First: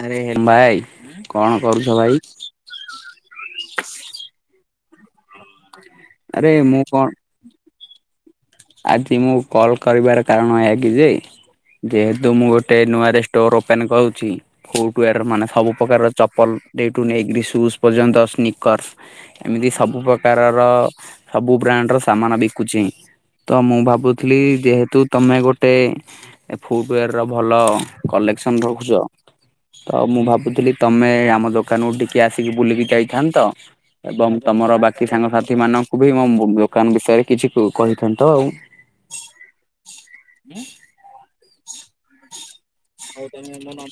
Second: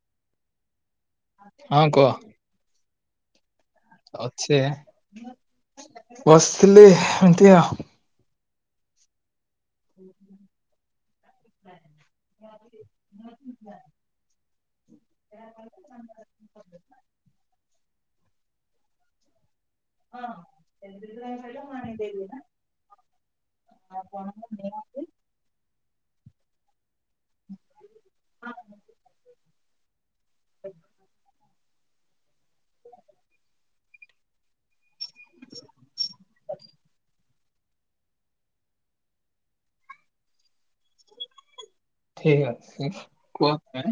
ଆରେ ନାଇ କଣ ହଁ କରୁଛ କୁହ ଭାଇ। ଅଛି ଏ ଆରେ ମୁଁ ବସିଥିଲି କଣ ଏମିତି ଆଉ। ଆଜି ମୁଁ କଲ୍ କରିବାର କାରଣ ଏହାକି ଯେ? ଯେହେତୁ ମୁଁ ଗୋଟେ ନୂଆ ରେଷ୍ଟୋର ଓପେନ କରୁଛି। ଫୁଟୱୟାର ମାନେ ସବୁ ପ୍ରକାରର ଚପଲ। ଡେ ଟୁ ନେଇଗିରି ସୁଜ୍ ପର୍ଯ୍ୟନ୍ତ ସ୍ନିକର୍। ଏମିତି ସବୁ ପ୍ରକାରର ସବୁ ବ୍ରାଣ୍ଡର ସାମାନ ବିକୁଚି। ତ ମୁଁ ଭାବୁଥିଲି ଯେହେତୁ ତମେ ଗୋଟେ ଏ ଫୁଟୱୟାର ର ଭଲ କଲେକ୍ସନ ରଖୁଛ। ତ ମୁଁ ଭାବୁଥିଲି ତମେ ଆମ ଲୋ ଦୋକାନକୁ ଟିକେ ଆସିକି ବୁଲିକି ଯାଇଥାନ୍ତ। ଏବଂ ତମର ବାକି କି ସାଙ୍ଗସାଥି ମାନଙ୍କୁ ବି ମୋ ଦୋକାନ ବିଷୟରେ କିଛି କୁ କହି ଅଛନ୍ତିତ ଆଉ। ଉଁ ଠିକ ଅଛି। ହୁଁ ଆଉ ତମେ ମୋ [unintelligible]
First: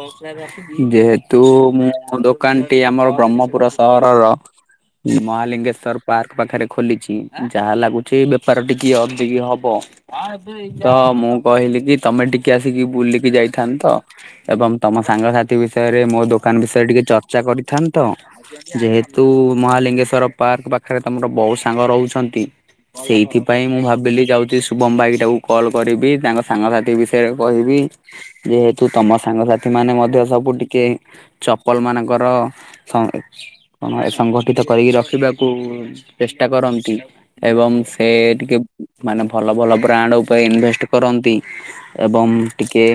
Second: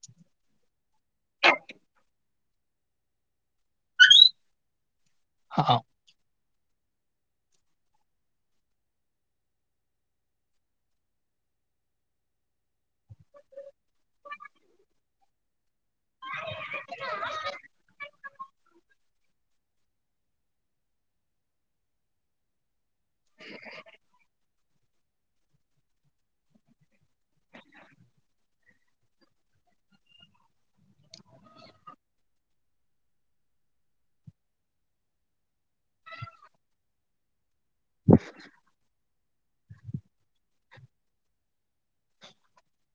ବସ ଯା ଯେହେତୁ ମୁଁ ଦୋକାନଟି ଆମର ବ୍ରହ୍ମପୁର ସହରର। ହଁ ମହାଲିଙ୍ଗେଶ୍ଵର ପାର୍କ ପାଖରେ ଖୋଲିଛି ଯାହା ଲାଗୁ ଛି ବେପାର ଟିକିଏ ଅଧିକ ହବ। ତ ମୁଁ କହିଲି କି ତମେ ଟିକେ ଆସିକି ବୁଲିକି ଯାଇଥାନ୍ତ। ତ ଏବଂ ତମ ସାଙ୍ଗସାଥି ମୋ ବିଷୟରେ ମୋ ଦୋକାନ ବିଷୟରେ ଟିକେ ଚର୍ଚ୍ଚା କରିଥାନ୍ତ। ଯେହେତୁ ମହାଲିଙ୍ଗେଶ୍ୱର ପାର୍କ ପାଖରେ ତମର ବହୁତୁ ସାଙ୍ଗ ରହୁଛନ୍ତି। ସେଇଥିପାଇଁ ମୁଁ ଭାବିଲି ଯାଉଚି ସୁ ବମ୍ବାଇଟାକୁ କଲ୍ କରିବି। ତାଙ୍କ ସାଙ୍ଗସାଥି ବିଷୟରେ କହିବି। ଯେହେତୁ ତମ ସାଙ୍ଗସାଥି ମାନେ ମଧ୍ୟ ସବୁ ଟିକେ ଚପଲ ମାନଙ୍କର ସ ହଁମ ସଂଗଠିତ କରିକି ରଖିବାକୁ ଚେଷ୍ଟା କରନ୍ତି। ଏବଂ ସେ ଟିକେ ମାନେ ଭଲ ଭଲ ବ୍ରାଣ୍ଡ ଉପରେ ଇନଭେଷ୍ଟ କରନ୍ତି। ଏବଂ ଟିକେ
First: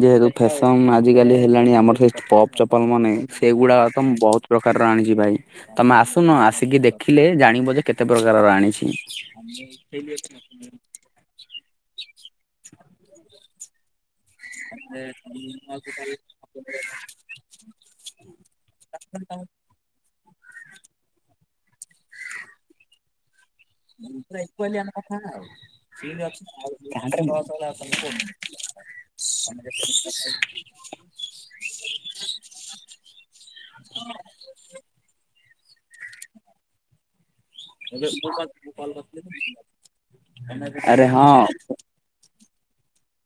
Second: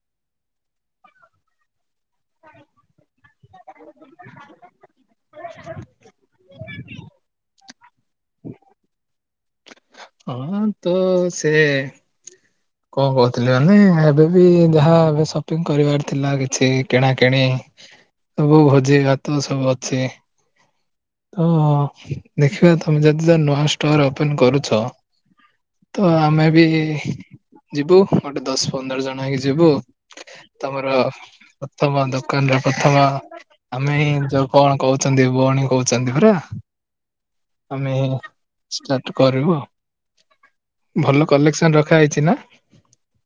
ଯେହେତୁ ଫେସନ ଆଜିକାଲି ହେଲାଣି। ଆମର ସେ ପପ୍ ଚପଲ ମାନେ ସେଗୁଡ଼ାକ ତ ମୁଁ ବହୁତ ପ୍ରକାର ର ଆଣିଛି ଭାଇ। ତମେ ଆସୁନ ଆସିକି ଦେଖିଲେ ଜାଣିବ ଯେ କେତେ ପ୍ର କାରର ଆଣିଛି। ହଁ ତ ସେ କଣ କହୁଥିଲି ମାନେ ଏବେ? ଯିଏ ଯାହା ସପିଂ କରିବାର ଥିଲା କିଛି କିଣାକିଣି। ସବୁ ଭୋଜି ଭାତ ସବୁ ଅଛି। ତ ଦେଖିବା ତମେ ଯଦି ନ ଆସୁ ଏକଚୁଆଲି ଆମେ କଥାନା ଆଉ। ତ ସିନ ଆମେ ଅଛି ବି ଆଉ ଲସ ହେଲା। ଯିବୁ ଗୋଟେ ଦଶ ପନ୍ଦର ଜଣ ହେଇକି ଯିବୁ। ତମର ପ୍ରଥମ ଦୋକାନରେ ପ୍ରଥମ ଆମେ ତୋ କଣ କହୁଛନ୍ତି ଭଉଣୀ କହୁଛନ୍ତି ପରା। ଆମେ ଷ୍ଟାର୍ଟ କରିବୁ ଆରେ ଭଲ ହଁ କଲେକ୍ସନ ର ଖା ହେଇଛି ନା।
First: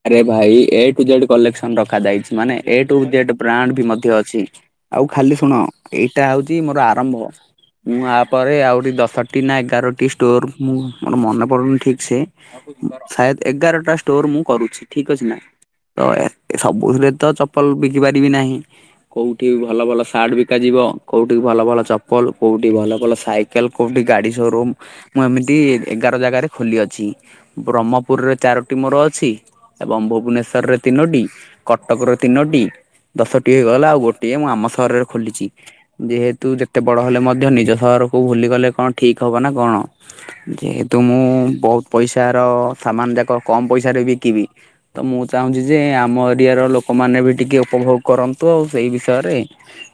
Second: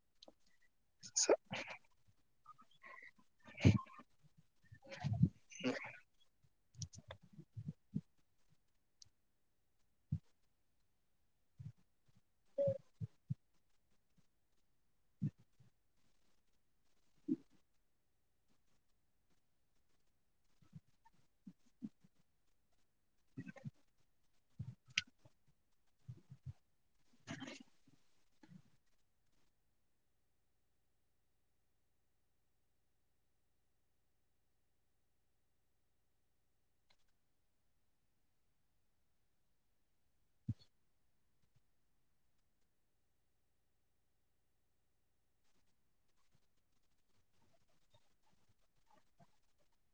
ଆରେ ଭାଇ ଏ ଟୁ ଜେଡ କଲେକ୍ସନ ରଖାଯାଇଛି ମାନେ ଏ ଟୁ ଜେଡ ବ୍ରାଣ୍ଡ ବି ମଧ୍ୟ ଅଛି। ଆଉ ଖାଲି ଶୁଣ ଏଇଟା ହଉଛି ମୋର ଆରମ୍ଭ। ମୁଁ ଆପରେ ଆଉରି ଦଶଟି ନା ଏଗାରଟି ଷ୍ଟୋର ମୁଁ ମୋର ମନେ ପଡୁନି ଠିକ୍ ସେ ସାୟଦ ଏଗାରଟା ଷ୍ଟୋର ମୁଁ କରୁଛି ଠିକ ଅଛି ନା। ତଏ ସବୁଥିରେ ତ ଚପଲ ବିକି ପାରିବି ନାହିଁ। କୋଉଠି ଭଲ ଭଲ ସାର୍ଟ ବିକାଯିବ କୋଉଠି ଭଲ ଭଲ ଚପଲ କୋଉଠି ଭଲ ଭଲ ସାଇ କେଲ କୋଉଠି ଗାଡି ସୋରୁମ ମୁଁ ଏମିତି ଏଗାର ଜାଗାରେ ଖୋଲି ଅଛି। ବ୍ରହ୍ମପୁରରେ ଚାରୋଟି ମୋର ଅଛି। ଏବଂ ଭୁବନେଶ୍ୱରରେ ତିନୋଟି କଟକ ର ତିନୋଟି। ଦଶଟି ହେଇଗଲା ଆଉ ଗୋଟିଏ ମୁଁ ଆମ ସହରରେ ଖୋଲିଛି। ଯେହେତୁ ଯେତେ ବଡ ହେଲେ ମଧ୍ୟ ନିଜ ସହରକୁ ଭୁଲିଗଲେ କଣ ଠିକ ହବ ନା କଣ। ଯେହେତୁ ମୁଁ ବହୁତ ପଇସାର ସାମାନ ଯାକ କମ ପଇସାରେ ବିକିବି। ତ ମୁଁ ଚାହୁଁଛି ଯେ ଆମ ଏରିଆର ଲୋକମାନେ ବି ଟିକେ ଉପଭୋଗ କରନ୍ତୁ ଆଉ ସେଇ ବିଷୟରେ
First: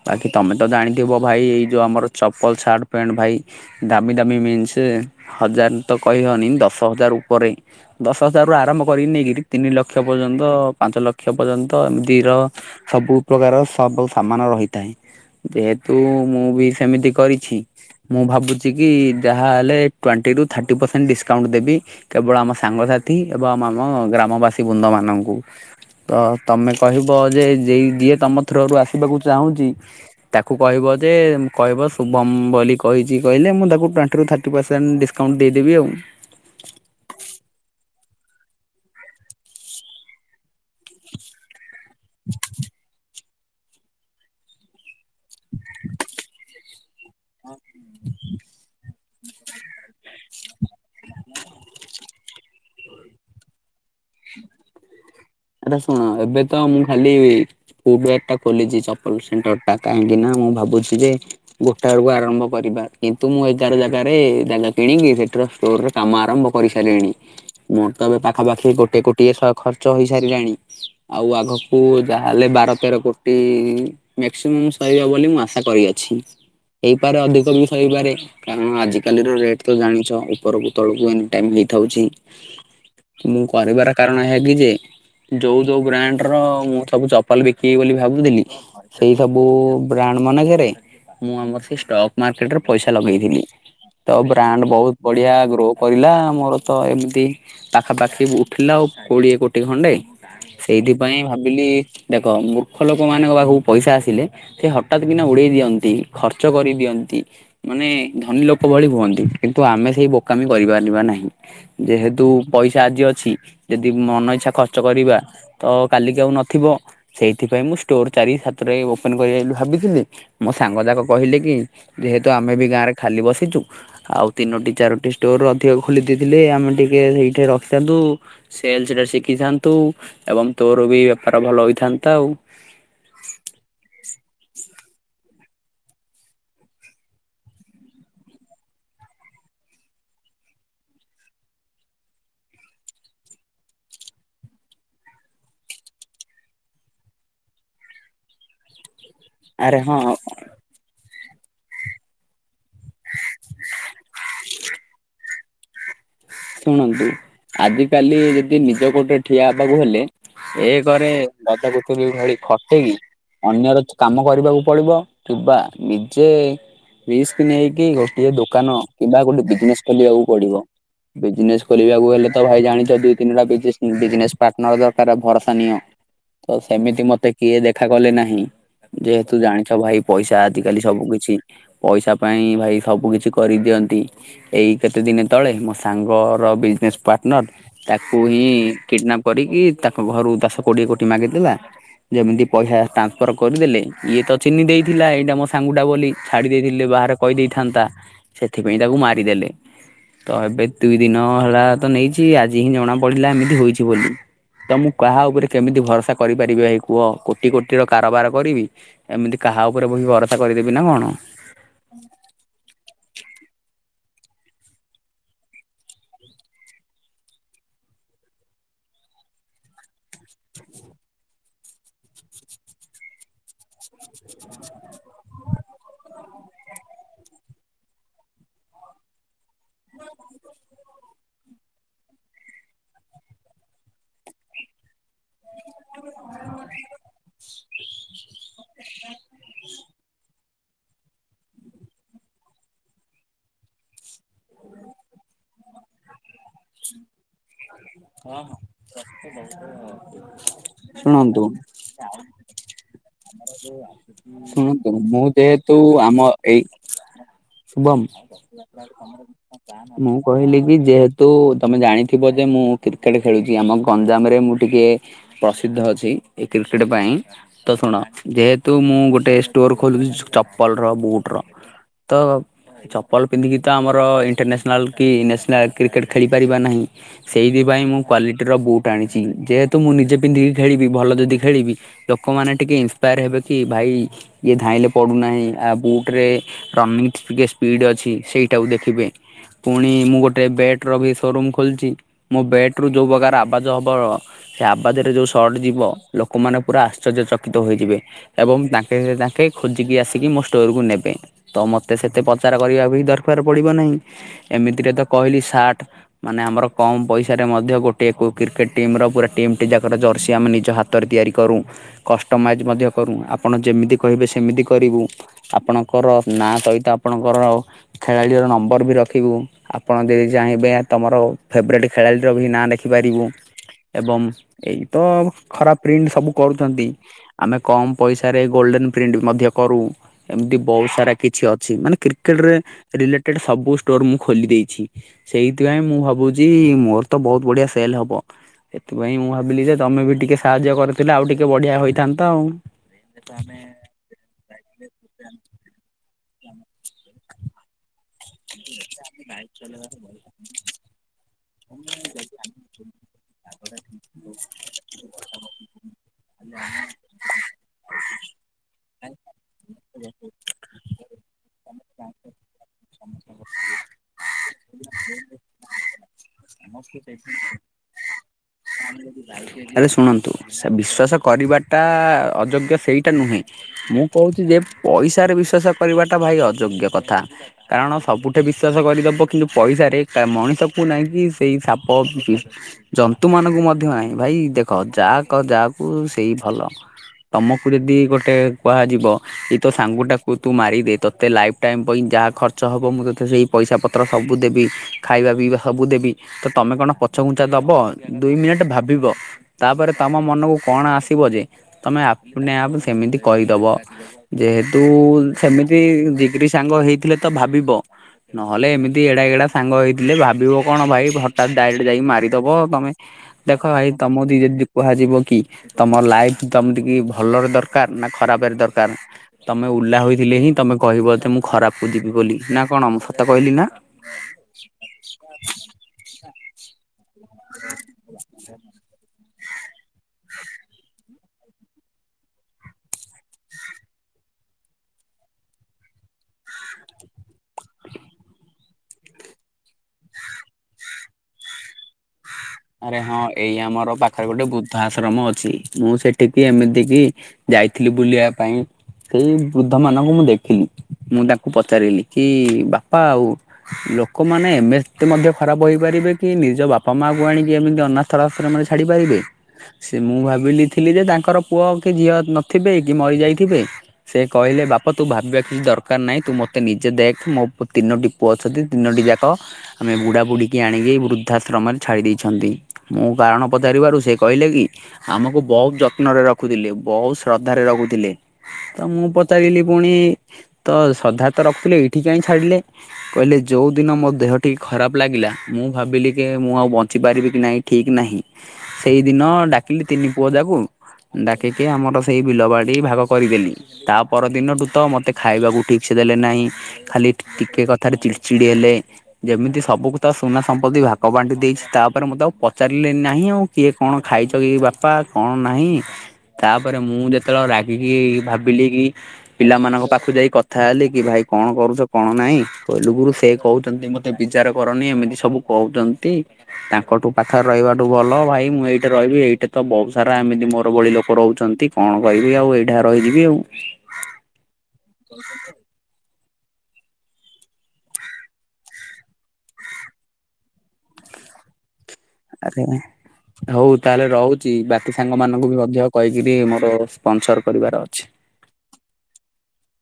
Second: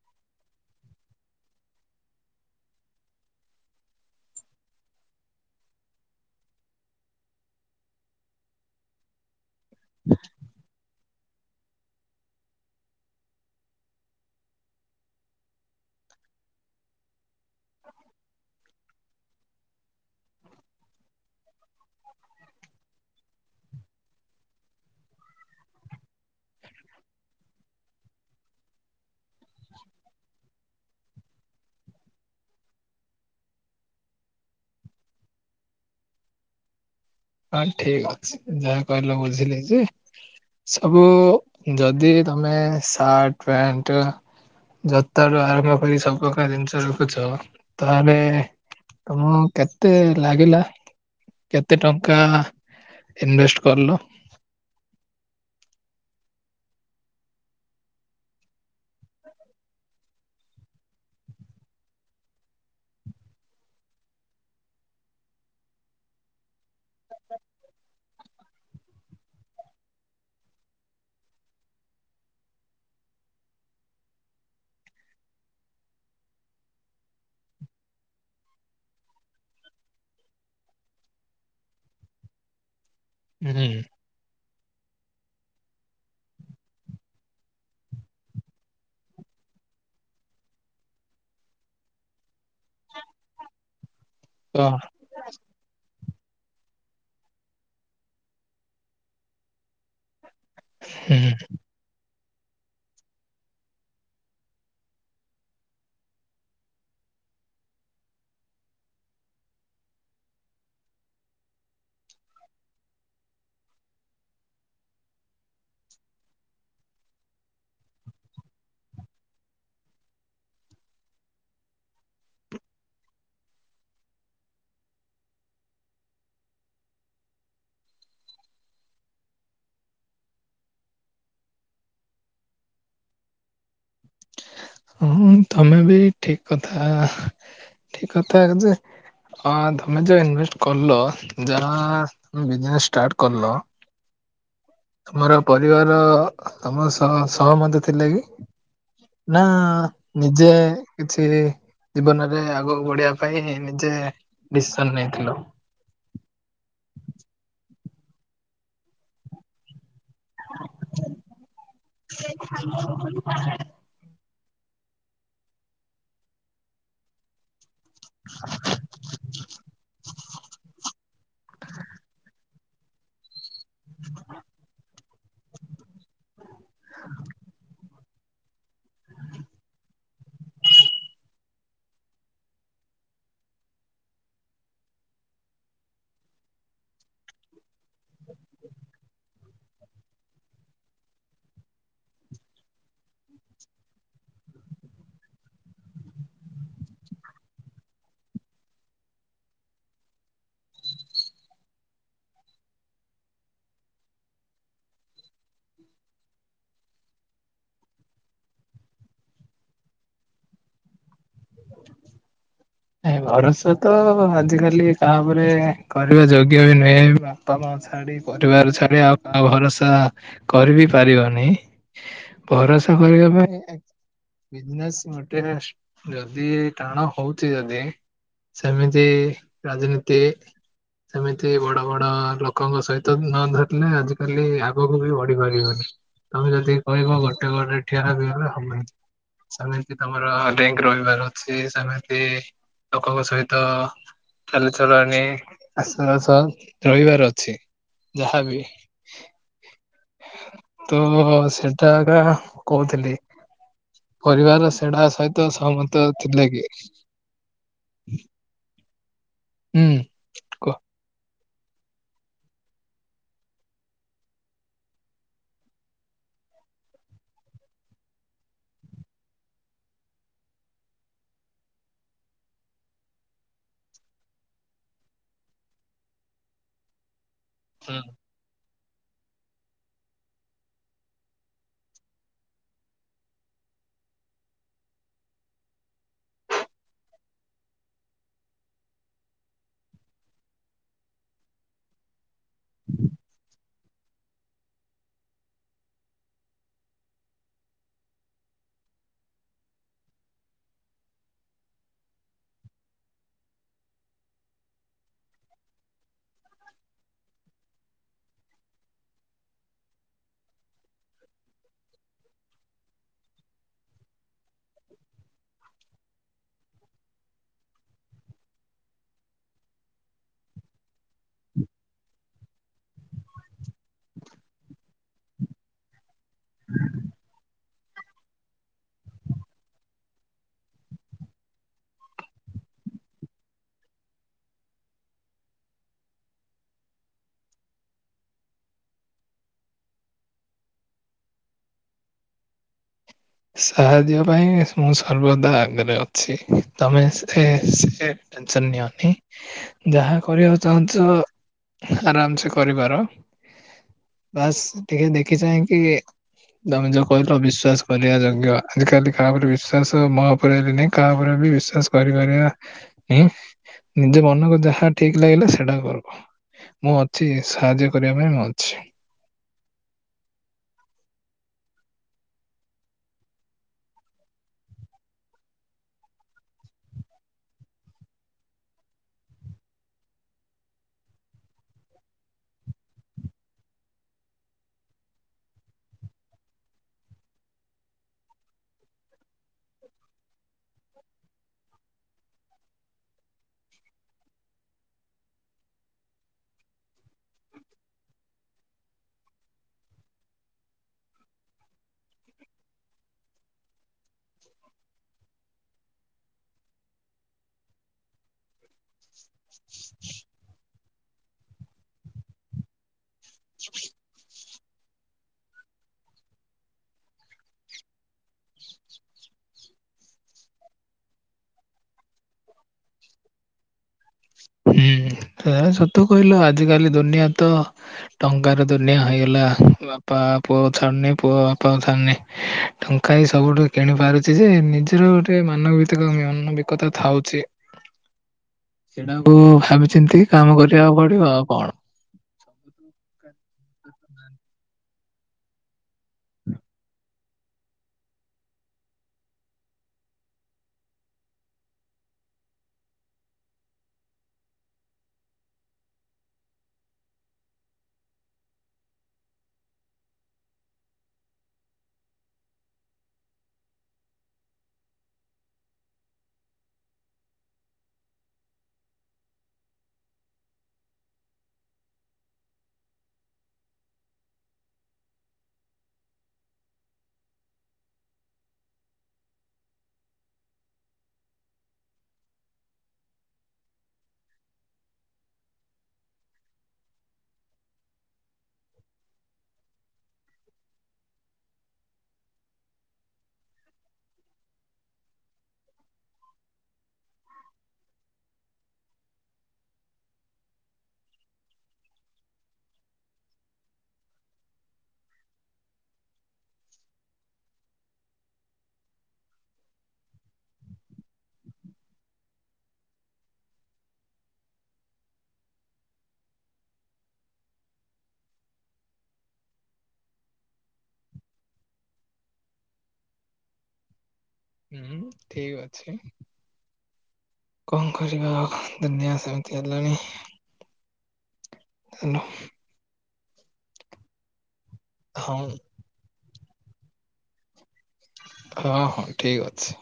ବାକି ତମେ ତ ଜାଣିଥିବ ଭାଇ ଏଇ ଯୋଉ ଆମର ଚପଲ ସାର୍ଟ ପ୍ୟାଣ୍ଟ ଭାଇ ଦାମୀ ଦାମୀ ମିନ୍ସ ହଜାର ତ କହିହେନି ଦଶ ହଜାର ଉପରେ। ଦଶ ହଜାର ରରୁ ଆରମ୍ଭ କରିକି ନେଇ କିରି ତିନି ଲକ୍ଷ ପର୍ଯ୍ୟନ୍ତ ପାଞ୍ଚ ଲକ୍ଷ ପର୍ଯ୍ୟନ୍ତ ଏମିତିର ସବୁ ପ୍ରକାର ସବୁ ସମାନ ରହିଥାଏ। ଯେହେତୁ ମୁଁ ବି ସେମିତି କରିଛି ମୁଁ ଭାବୁଛି କି ଯାହା ହେଲେ ଟ୍ୱେଣ୍ଟି ରୁ ଥାର୍ଟି ପରସେଣ୍ଟ ଡିସକାଉଣ୍ଟ ଦେବି କେବ ଆମ ସାଙ୍ଗସାଥିୀ ଏବଂ ଆମ -ଆମ ଗ୍ରାମ ଆମବାସୀ ବୃନ୍ଦମାନଙ୍କୁ। ତ ତମେ କହିବ ଯେ ଜେଇ ଯିଏ ତମ ଥରରୁ ଆସିବାକୁ ଚାହୁଁଛି ତାକୁ କହିବ ଯେ କହିବ ଶୁଭମ ବୋଲି କହିଛି କହିଲେ ମୁଁ ତାକୁ ଟଣ୍ଟିରୁ ଥାର୍ଟି ପରସେଣ୍ଟଡ଼ିସ କାଉଣ୍ଟ ଦେଇଦେବି ଆଉ। ହଁ ଠିକ ଅଛି ଯାହା କହିଲ ବୁଝିଲି ଯେ ସବୁ ଯଦି ତମେ ସାର୍ଟ ପ୍ୟାଣ୍ଟ ଯ ତହାରୁ ଆରମ୍ଭ କରି ସବୁ ପ୍ରକାର ଜିନିଷ ରଖୁଛ ତାହେଲେ ତମ କେତେ ଲାଗିଲା କେତେ ଟ ଙ୍କା ଇନଭେଷ୍ଟ କରିଲ? ଏଟା ଶୁଣ ଏବେ ତ ମୁଁ ଖାଲି ଫୁଟ [unintelligible] ଖୋଲିଛି ଚପଲ ସେଣ୍ଟର ଟା କାହିଁକି ନା ମୁଁ ଭାବୁଛି ଯେ ଗୋଟା ବେଳକୁ ଆରମ୍ଭ କରିବା କିନ୍ତୁ ମୁଁ ଏଗାର ଜାଗାରେ ଜାଗା କିଣିକି ସେଠର ରରେ କାମ ଆରମ୍ଭ କରିସାରିଲିଣି ମୋର ତ ଏବେ ପାଖାପାଖି ଗୋଟେ କୋଟିଏ ଶହ ଖର୍ଚ୍ଚ ହେଇ ସାରିଲାଣି ଆଉ ଆଗକୁ ଯାହାହେଲେ ବାର ତେର କୋଟି ମକ୍ସିମମ୍ ସହିବ ବୋଲି ମୁଁ ଆଶା କରିଅଛି ହେଇପାରେ ଅଧିକ ବି ସହିପାରେ। କାରଣ ଆଜିିକାଲି ର ରେଟ ତ ଜାଣିଛ ଉପରକୁ ତଳକୁ ଏନି ଟାଇମ ହେଇଥାଉଛି। ମୁଁ ହୁଁ କରିବାର କାରଣ ହେ କି ଯେ ଯୋଉ ଯୋଉ ବ୍ରାଣ୍ଡର ମୁଁ ସବୁ ଚପାଲ ବିକିବି ବୋଲି ଭାବୁଥିଲି। ସେଇ ସବୁ ବ୍ରାଣ୍ଡ ମାନେ କେରେ ମୁଁ ଆମର ସେଇ ଷ୍ଟକ୍ ମାର୍କେଟରେ ପଇସା ଲଗେଇଥିଲି ତ ବ୍ରାଣ୍ଡ ବହୁତ ବଢିଆ ଗ୍ରୋ କରିଲା ମୋର ତ ଏମିତି ପାଖାପାଖି ଉଠିଲା ଆଉ କୋଡିଏ କୋଟିଏ ଖଣ୍ଡେ ସେଇଥିପାଇଁ ଭାବିଲି। ଦେଖ ମୂର୍ଖ ଲୋକମାନଙ୍କ ପାଖକୁ ପଇସା ଆସିଲେ। ସେ ହଠାତ୍ କିନା ଉଡେଇ ଦିଅନ୍ତି ଖର୍ଚ୍ଚ କରିଦିଅନ୍ତି। ମାନେ ଧନୀ ଲୋକ ଭଳି ହୁଅନ୍ତି କିନ୍ତୁ ଆମେ ସେଇ ବୋକାମି କରିବା ବାନି ନାହିଁ। ଯେହେତୁ ପଇସା ଆଜି ଅଛି ଯଦି ମନ ଇଚ୍ଛା ଖର୍ ଖର୍ଚ୍ଚ କରିବା ତ କାଲିକି ଆଉ ନଥିବ ସେଇଥିପାଇଁ ମୁଁ ଷ୍ଟୋର ଚାରି ସାତଟା ଓପନ୍ କରିବି ବୋଲି ଭାବିଥିଲି ମୋ ସାଙ୍ଗ ଯାକ କହିଲେ କି ଯେହେତୁ ଆମେ ବି ଗାଁ ରେ ଖାଲି ବସିଛୁ ଆଉ ତିନୋଟି ଚାରୋଟି ଷ୍ଟୋର ଅଧିକ ଖୋଲି ଦେଇେଇଥିଲେ ଆମେ ଟିକେ ସେଇଠି ରହିଥାନ୍ତୁ ସେଲସରେ ଶିଖିଥାନ୍ତୁ ଏବଂ ତୋର ବି ବେପାର ଭଲ ହେଇଥାନ୍ତା ଆଉ। ହଁ ତମେ ବି ଠିକ୍ କଥା, ଠିକ୍ କଥା ଯେ ହଁ ତମେ ଯେ ଇନଭେଷ୍ଟ କଲ ଯାହା ବିଜନେସ ଷ୍ଟାର୍ଟ କଲ ତମର ପରିବାର ତମ ସହ ସହମତି ଥିଲେ କି? ନା ଆରେ ହଁ ନିଜେ କିଛି ଜୀବନରେ ଆଗକୁ ବଢିବା ପାଇଁ ନିଜେ ଡିସିସନ ନେଇଥିଲ? ଶୁଣନ୍ତୁ ଆଜିକାଲି ଯଦି ନିଜ ଗୋଡରେ ଠିଆ ହେବାକୁ ହେଲେ ଏ କରେ ଗଜକୁଚୁୁରୀ ଭଳି ଖଟେଇକି ଅନ୍ୟର କାମ କରିବାକୁ ପଡିବ କିବା ନିଜେ ରିସ୍କ୍ ନେଇକି ଗୋଟିଏ ଦୋକାନ କିମ୍ବା ଗୋଟେ ବିଜନେସ ଖୋଲିବାକୁ ପଡିବ ବିଜନେସ କରିବାକୁ ହେଲେ ତ ଭାଇ ଜାଣିଛ ଦୁଇ ତିନିଟା ବିଜନେସ ପାର୍ଟନର ତାର ଭରସା ନିଅ ତ ସେମିତି ମତେ କିଏ ଦେଖା କଲେ ନାହିଁ। ଯେହେତୁ ଜାଣିଛ ଭାଇ ପଇସା ଆଜିକାଲି ସବୁ କିଛି ପଇସା ପାଇଁ ଭାଇ ସବୁ କିଛି କରିଦିଅନ୍ତି। ଏଇ କେତେ ଦିନେ ତଳେ ମ ସାଙ୍ଗର ବିଜନେସ୍ ପାର୍ଟନର ତାକୁ ହିଁ କିଡ଼ନାପ୍ କରିକି ତାଙ୍କ ଘରୁ ଦାସ କୋଡ଼ିଏ କୋଟି ମାଗାଇଦେଲା ଯେମିତି ପଇସା ଟ୍ରାନ୍ସଫର୍ କରିଦେଲେ, ଇଏତ ଚିହ୍ନି ଦେଇଥିଲା। ଏଇଟା ମୋ ସାଙ୍ଗଟା ବୋଲି ଛାଡ଼ି ଦେଇେଇଥିଲେ ବାହାର କହିଦେଇଥାନ୍ତା ସେଥିପାଇଁ ତାକୁ ମାରିଦେଲେ ତ ଏବେ ଦୁଇ ଦିନ ହେଲା ତ ନେଇଛି ଆଜି ହିଁ ଜଣା ପଡିଲା ଏମିତି ହେଇଛି ବୋଲି। ତ ମୁଁ କାହା ଉପରେ କେମିତି ଭରସା କରିପାରିବି ଭାଇ କୁହ? କୋଟି କୋଟିର କାରବାର କରିବି ଏମିତି କାହା ଉପରେ ବହି ଭରସା କରିଦେବି ନା କଣ? ଏ ଭରସା ତ ଆଜିିକାଲି କାହା ଉପରେ କରିବା ଯୋଗ୍ୟ ବି ନୁହେଁ ବାପା ମା ଛାଡି ପରିବାର ଛାଡି ଆଉ କାହା ଭରସା କରିବି ପାରିବନି ଭରସା କରିବା ପାଇଁ ବିଜନେସ୍ ଗୋଟେ ଯଦି ଟାଣ ହଉ ସିଜଦି ସେମିତି ରାଜନୀତି ସେମିତି ବଡ ବଡ ଲୋକଙ୍କ ସହିତ ନ ଧରିଲେ ଆଜିକାଲି ଆଗକୁ ବି ବଢି ପାରିବନି ତମେ ଯଦି କହିବ ଗୋଟେ ଗୋଡରେ ଠିଆହେବି ବୋଲି ହବନି। ସେମିତି ତମର ଲିଙ୍କ୍ ରହିବାର ଅଛି ସେମତି ସେ ଲୋକଙ୍କ ସହିତ ଚାଲ ଚଲ ଆଣି ଆସ ଆସ ରହିବାର ଅଛି। ହଁ ଯାହାବି ହଁ ସବୁ ଭଲଭାବରେ ହବ। ତ ସେଟା କା କହୁଥିଲି। ପରିବାର ଶୁଣନ୍ତୁ ସେଟା ମୁଁ ସହିତ ଯେହେତୁ ସହମତ ଆମ ଥିଲେ ଏଇ କି ଶୁଭମ୍ ହୁଁ ମୁଁ କହିଲି କୁହ। କି ଯେହେତୁ ତମେ ଜାଣି ଥିବ ଯେ ମୁଁ କ୍ରିକେଟ ଖେଳୁଛି। ଆମ ଗଞ୍ଜାମରେ ମୁଁ ଟିକେ ପ୍ରସିଦ୍ଧ ଅଛି ଏ କ୍ରିକେଟ ପାଇଁ ତ ଶୁଣ ଯେହେତୁ ମୁଁ ଗୋଟେ ଷ୍ଟୋର ଖୋଲୁଛି ଚପଲ ର ବୁଟ ର ତ ଚପଲ ପିନ୍ଧିକି ତ ଆମର ଇଣ୍ଟରନ୍ୟାସନାଲ କି ନ୍ୟାସନାଲ କ୍ରିକେଟ ଖେଳି ପାରିବା ନାହିଁ ସେଇ ପାଇଁ ହୁଁ। ମୁଁ କ୍ୱାଲିଟିର ବୁଟ୍ ଆଣିଛି। ଯେହେତ ମୁଁ ନିଜେ ପିନ୍ଧିକି ଖେଳିବି, ଭଲ ଯଦି ଖେଳିବି ଲୋକମାନେ ଟିକେ ଇନ୍ସପାୟାର ହେବେ କି ଭାଇ ଇଏ ଧାଇଁଲେ ପଡୁନାହିଁ ଆ ବୁଟ ରେ ରନିଂ ଟିକେ ସ୍ପିଡ଼୍ ଅଛି ସେଇଟାକୁ ଦେଖିବେ। ପୁଣି ମୁଁ ଗୋଟେ ବେଟ୍ ର ବି ସୋରୁମ୍ ଖୋଲିଛି। ମୋ ବେଟ୍ ରୁ ଯୋଉ ପ୍ରକାର ଆବାଜ ହବ ସେ ଆବାଜ ରେ ଯୋଉ ସଟ ଯିବ ଲୋକମାନେ ପୁରା ଆଶ୍ଚର୍ଯ୍ୟ ଚକିତ ହୋଇଯିବେ। ଏବଂ ତାଙ୍କେ ତାଙ୍କେ ଖୋଜିକି ଆସିକି ମୋ ଷ୍ଟୋରକୁୁ ନେବେ। ତ ମତେ ସେତେ ପଚାର କରିବା ବି ଦରକାର ପଡିବ ନେହିଁ। ଏମିତିରେ ତ କହିଲି ସାର୍ଟ ମାନେ ଆମର କମ୍। ପଇସାରେ ମଧ୍ୟ ଗୋଟିଏ କୁ କ୍ରିକେଟ୍ ଟିମ୍ ର ପୁରା ଟିମଟି ଯାକର ଜର୍ସି ଆମେ ନିଜ ହାତରେ ତିଆରି କରୁ। କଷ୍ଟମାଇଜ୍ ମଧ୍ୟ କରୁ ଆପଣ ଯେମିତି। କହିବେ ସେମିତି କରିବୁ ଆପଣଙ୍କର ନାଁ ତହିତ। ଆପଣଙ୍କର ଖେଳାଳିର ନମ୍ବର ବି ରଖିବୁ ଆପଣ ଯଦି ଚାହିଁବେ ତମର ଫେବରାଇଟ୍। ଖେଳାଳିର ବି ନାଁ ନେଖି ପାରିବୁ। ଏବଂ ଏଇ ତ ଖରାପ ପ୍ରିଣ୍ଟ ସବୁ କରୁଚନ୍ତି। ଆମେ କମ୍ ପଇସାରେ ଗୋଲ୍ଡେନ୍ ପ୍ରିଣ୍ଟ୍ ମଧ୍ୟ କରୁ। ଏମତି ବହୁତ ସାରା କିଛି ଅଛି ମାନେ କ୍ରିକେଟରେ ରିଲେଟେଡ ସବୁ ଷ୍ଟୋର ମୁଁ ଖୋଲି ଦେଇଛି। ସେଇଥିପାଇଁ ମୁଁ ଭାବୁଛି ମୋର ତ ବହୁତ ବଢିଆ ସେଲ ହବ। ସେଥିପାଇଁ ମୁଁ ଭାବିଲି ଯେ ତମେ ବି ଟିକେ ସାହାଯ୍ୟ କରିଥିଲେ ଆଉ ଟିକେ ବଢିଆ ହୋଇଥାନ୍ତା ଆଉ। ସାହାଯ୍ୟ ପାଇଁ ମୁଁ ସର୍ବଦା ଆଗରେ ଅଛି ତମେ ସେ ସେ। ଟେନସନ୍ ନିଅନୀ। ଯାହା କରିବାକୁ ଚାହୁଁଛ ଆରାମ୍ ସେ କରିପାର। ବାସ୍ ଟିକେ ଦେଖିଚହିଁକି ତମେ ଯୋଉ କହିଥିଲ ବିସ୍ବାଷ। କରିବା ଯୋଗ୍ୟ ଆଜିିକାଲି କାହା ଉପରେ ବିଶ୍ଵାସ ମୋ ଉପରେ ବି ନାହିଁ କାହା ଉପରେ ବି ବିଶ୍ଵାସ କରିପାରିବା। ସମ [unintelligible] ନିଯେ ମନକୁ ଯାହା ଠିକ୍ ଲାଗିଲା ସେଟା କରବ। ମୁଁ ଅଛି ସାହାଯ୍ୟ କରିବା ପାଇଁ ମୁଁ ଅଛି। ଆରେ ଶୁଣନ୍ତୁ ସେ ବିଶ୍ୱାସ କରିବାଟା ଅଯୋଗ୍ୟ ସେଇଟା ନୁହେଁ। ମୁଁ କହୁଛି ଯେ ପଇସାରେ ବିଶ୍ୱାସ କରିବାଟା ଭାଇ ଅଯୋଗ୍ୟ କଥା। କାରଣ ସବୁଠେ ବିଶ୍ଵାସ କରିଦେବ କିନ୍ତୁ ପଇସାରେ କା ମଣିଷକୁ ନାହିଁକି ସେଇ ସାପ ଜନ୍ତୁ ମାନଙ୍କୁ ମଧ୍ୟ ନାହିଁ ଭାଇ ଦେଖ ଯାହା ଯାହାକୁ ସେଇ ଭଲ। ତମକୁ ଯଦି ଗୋଟେ କୁହାଯିବ। କି ତୋ ସାଙ୍ଗୁ ଟାକୁ ତୁ ମାରିଦେ ତତେ ଲାଇଫ୍ ଟାଇମ୍ ପାଇଁ ଯାହା ଖର୍ଚ୍ଚ ହବ ମୁଁ ତତେ ସେଇ। ପଇସା ପତ୍ର ସବୁ ଦେବି ଖାଇବା ପିଇବା ସବୁ ଦେବି। ତ ତମେ କଣ ପଛଘୁଞ୍ଚା ଦବ ଦୁଇ ମିନିଟ୍ ଭାବ। ଭାବିବ ତାପରେ ତମ ମନକୁ କଣ ଆସିବ ଯେ ତମେ ଆପନେ ଆପ୍ ସେମିତି କହିଦବ। ଯେହେତୁ ସେମିତି ଜିଗ୍ରୀ ସାଙ୍ଗ ହେଇଥିଲେ ତ ଭାବିବ। ନହେଲେ ଏମିତି ଏଡା ଗେଡା ସାଙ୍ଗ ହେଇଥିଲେ ଭାବିବ କଣ ଭାଇ ହଟାତ୍ ଡ଼ାଇରେକ୍ଟ ଯାଇକି ମାରିଦବ ତମେ। ଦେଖ ଭାଇ ତମକୁ ଦି ଯଦି କୁହାଯିବ କି। ତମ ଲାଇଫ୍ ତମେଟିକି ଭଲରେ ଦରକାର ନା ଖରାପରେ ଦରକାର। ତମେ ଉଲ୍ଲା ହୋଇଥିଲେ ହିଁ ତମେ କହିବ ତେ ମୁଁ ଖରାପକୁ ଯିବି ବୋଲି ନା କଣ ମୁଁ ସତ କହିଲି ନା। ହୁଁ ହୁଁ ସେରା ସତ କହିଲ ଆଜିିକାଲି ଦୁନିଆ ତ ଟଙ୍କାର ଦୁନିଆ ହେଇ ହେଲା ବାପା ପୁଅକୁ ଛାଡ଼ୁନି ପୁଅ ବାପାକୁ ଛାଡୁନି। ଟଙ୍କା ହିଁ ସବୁଠୁ କିଣି ପାରୁଛି ଯେ ନିଜର ଗୋଟେ ମାନ ଭିତିକ ମାନବିକତା ଥାଉଛି। ସେଇଟାକୁ ଭାବିଚିନ୍ତି କି କାମ କରିବାକୁ ପଡିବ ଆଉ କଣ। ଆରେ ହଁ ଏଇ ଆମର ପାଖରେ ଗୋଟେ ବୃଦ୍ଧା ଆଶ୍ରମ ଅଛି ମୁଁ ସେଠିକି ଏମିତି କି ଯାଇଥିଲି ବୁଲିବା ପାଇଁ। ସେଇ ବୃଦ୍ଧ ମାନଙ୍କୁ ମୁଁ ଦେଖିଲି ମୁଁ ତାଙ୍କୁ ପଚାରିଲି କି ବାପା ଆଉ। ଲୋକମାନେ ଏମେତେ ମଧ୍ୟ ଖରାପ ହେଇପାରିବେ କି ନିଜ ବାପା ମା କୁ ଆଣିକି ଏମିତି ଅନାଥର ଆଶ୍ରମରେ ଛାଡ଼ିପାରିବେ। ସେ ମୁଁ ଭାବିଲି ଥିଲି ଯେ ତାଙ୍କର ପୁଅ କି ଝିଅ ନଥିବେ କି ମରିଯାଇଥିବେ। ସେ କହିଲେ ବାପ ତୁ ଭାବିବା କିଛି ଦରକାର ନାହିଁ ତୁ ମତେ ନିଜେ ଦେଖ ମୋ ପୁ ତିନୋଟି ପୁଅ ଅଛନ୍ତି ତିନୋଟି ଯାକ ଆମେ ବୁଢ଼ା ବୁଢିକି ଆଣିକି ଏଇ ବୃଦ୍ଧାଶ୍ରମ ରେ। ଛାଡ଼ି ଦେଇଛନ୍ତି ମୁଁ କାରଣ ପଚାରିବାରୁ ସେ କହିଲେ କି। ଆମକୁ ବହୁତ ଯତ୍ନରେ ରଖୁଥିଲେ ବହୁତ ଶ୍ରଦ୍ଧାରେ ରଖୁଥିଲେ। ତ ମୁଁ ପଚାରିଲି ପୁଣି ତ ଶ୍ରଦ୍ଧା ତ ରଖୁଥିଲେ ଏଇଠି କାହିଁ ଛାଡିଲେ? କହିଲେ ଯୋଉ ଦିନ ମୋ ଦେହ ଟିକେ ଖରାପ ଲାଗିଲା ମୁଁ ଭାବିଲି କି ମୁଁ ଆଉ ବଞ୍ଚି ପାରିବି କି ନାହିଁ ଠିକ ନାହିଁ ସେଇଦିନ ଡାକିଲି ତିନି ପୁଅ ଯାକୁ। ଡାକିକି ଆମର ସେଇ ବିଲବାଡ଼ି ଭାଗ କରିଦେଲି। ତା ପରଦିନଠୁ ତ ମୋତେ ଖାଇବାକୁ ଠିକ୍ସେ ଦେଲେ ନାହିଁ। ଖାଲି ଟିକ୍ ଟିକେ କଥାରେ ଚିଡ ଚିଡି ହେଲେ ଯେମିତି ସବୁକୁ ତ ସୁନା ସମ୍ପତ୍ତି ଭାବ କବାଟ ଦେଇଛି ତାପରେ ମୁଁ ତ ଆଉ ପଚାରିଲି ନାହିଁ ଆଉ କିଏ କଣ ଖାଇଛ କି ବାପା କଣ ନାହିଁ। ତାପରେ ମୁଁ ଯେତେବେଳେ ରାଗିକି ଭାବିଲି କି? ପିଲାମାନଙ୍କ ପାଖକୁ ଯାଇ କଥା ହେଲି କି ଭାଇ କଣ କରୁଛ କଣ ନାହିଁ କହିଲୁ ଗୁରୁ ସେ କହୁଛନ୍ତି ମତେ ଏ ବିଚାର କରନି ଏମିତି ସବୁ କହୁଚନ୍ତି। ତାଙ୍କଠୁ ପାଖରେ ରହିବାଠୁ ଭଲ ଭାଇ ମୁଁ ଏଇଠି ରହିବି ଏଇଠି ତ ବହୁତ ସାରା ଏମିତି ମୋର ଭଳି ଲୋକ ରହୁଛନ୍ତି। କଣ କହିବି ଆଉ ଏହିଠାରେ ରହିଯିବି ଆଉ। ହୁଁ ଠିକ୍ ଅଛି। କଣ କରିବା ଆଉ ଦୁନିଆ ସେମିତି ହେଲାଣି‌। ଭଲ। ଆରେ ହଉ ତାହେଲେ ରହୁଛି ବାକି ସାଙ୍ଗ ମାନଙ୍କୁ ବି ହଁ ମଧ୍ୟ। କହିକିରି ମୋର ସ୍ପନସର୍ କରିବାର ଅଛି। ହଁ ହଁ ଠିକ୍ ଅଛି।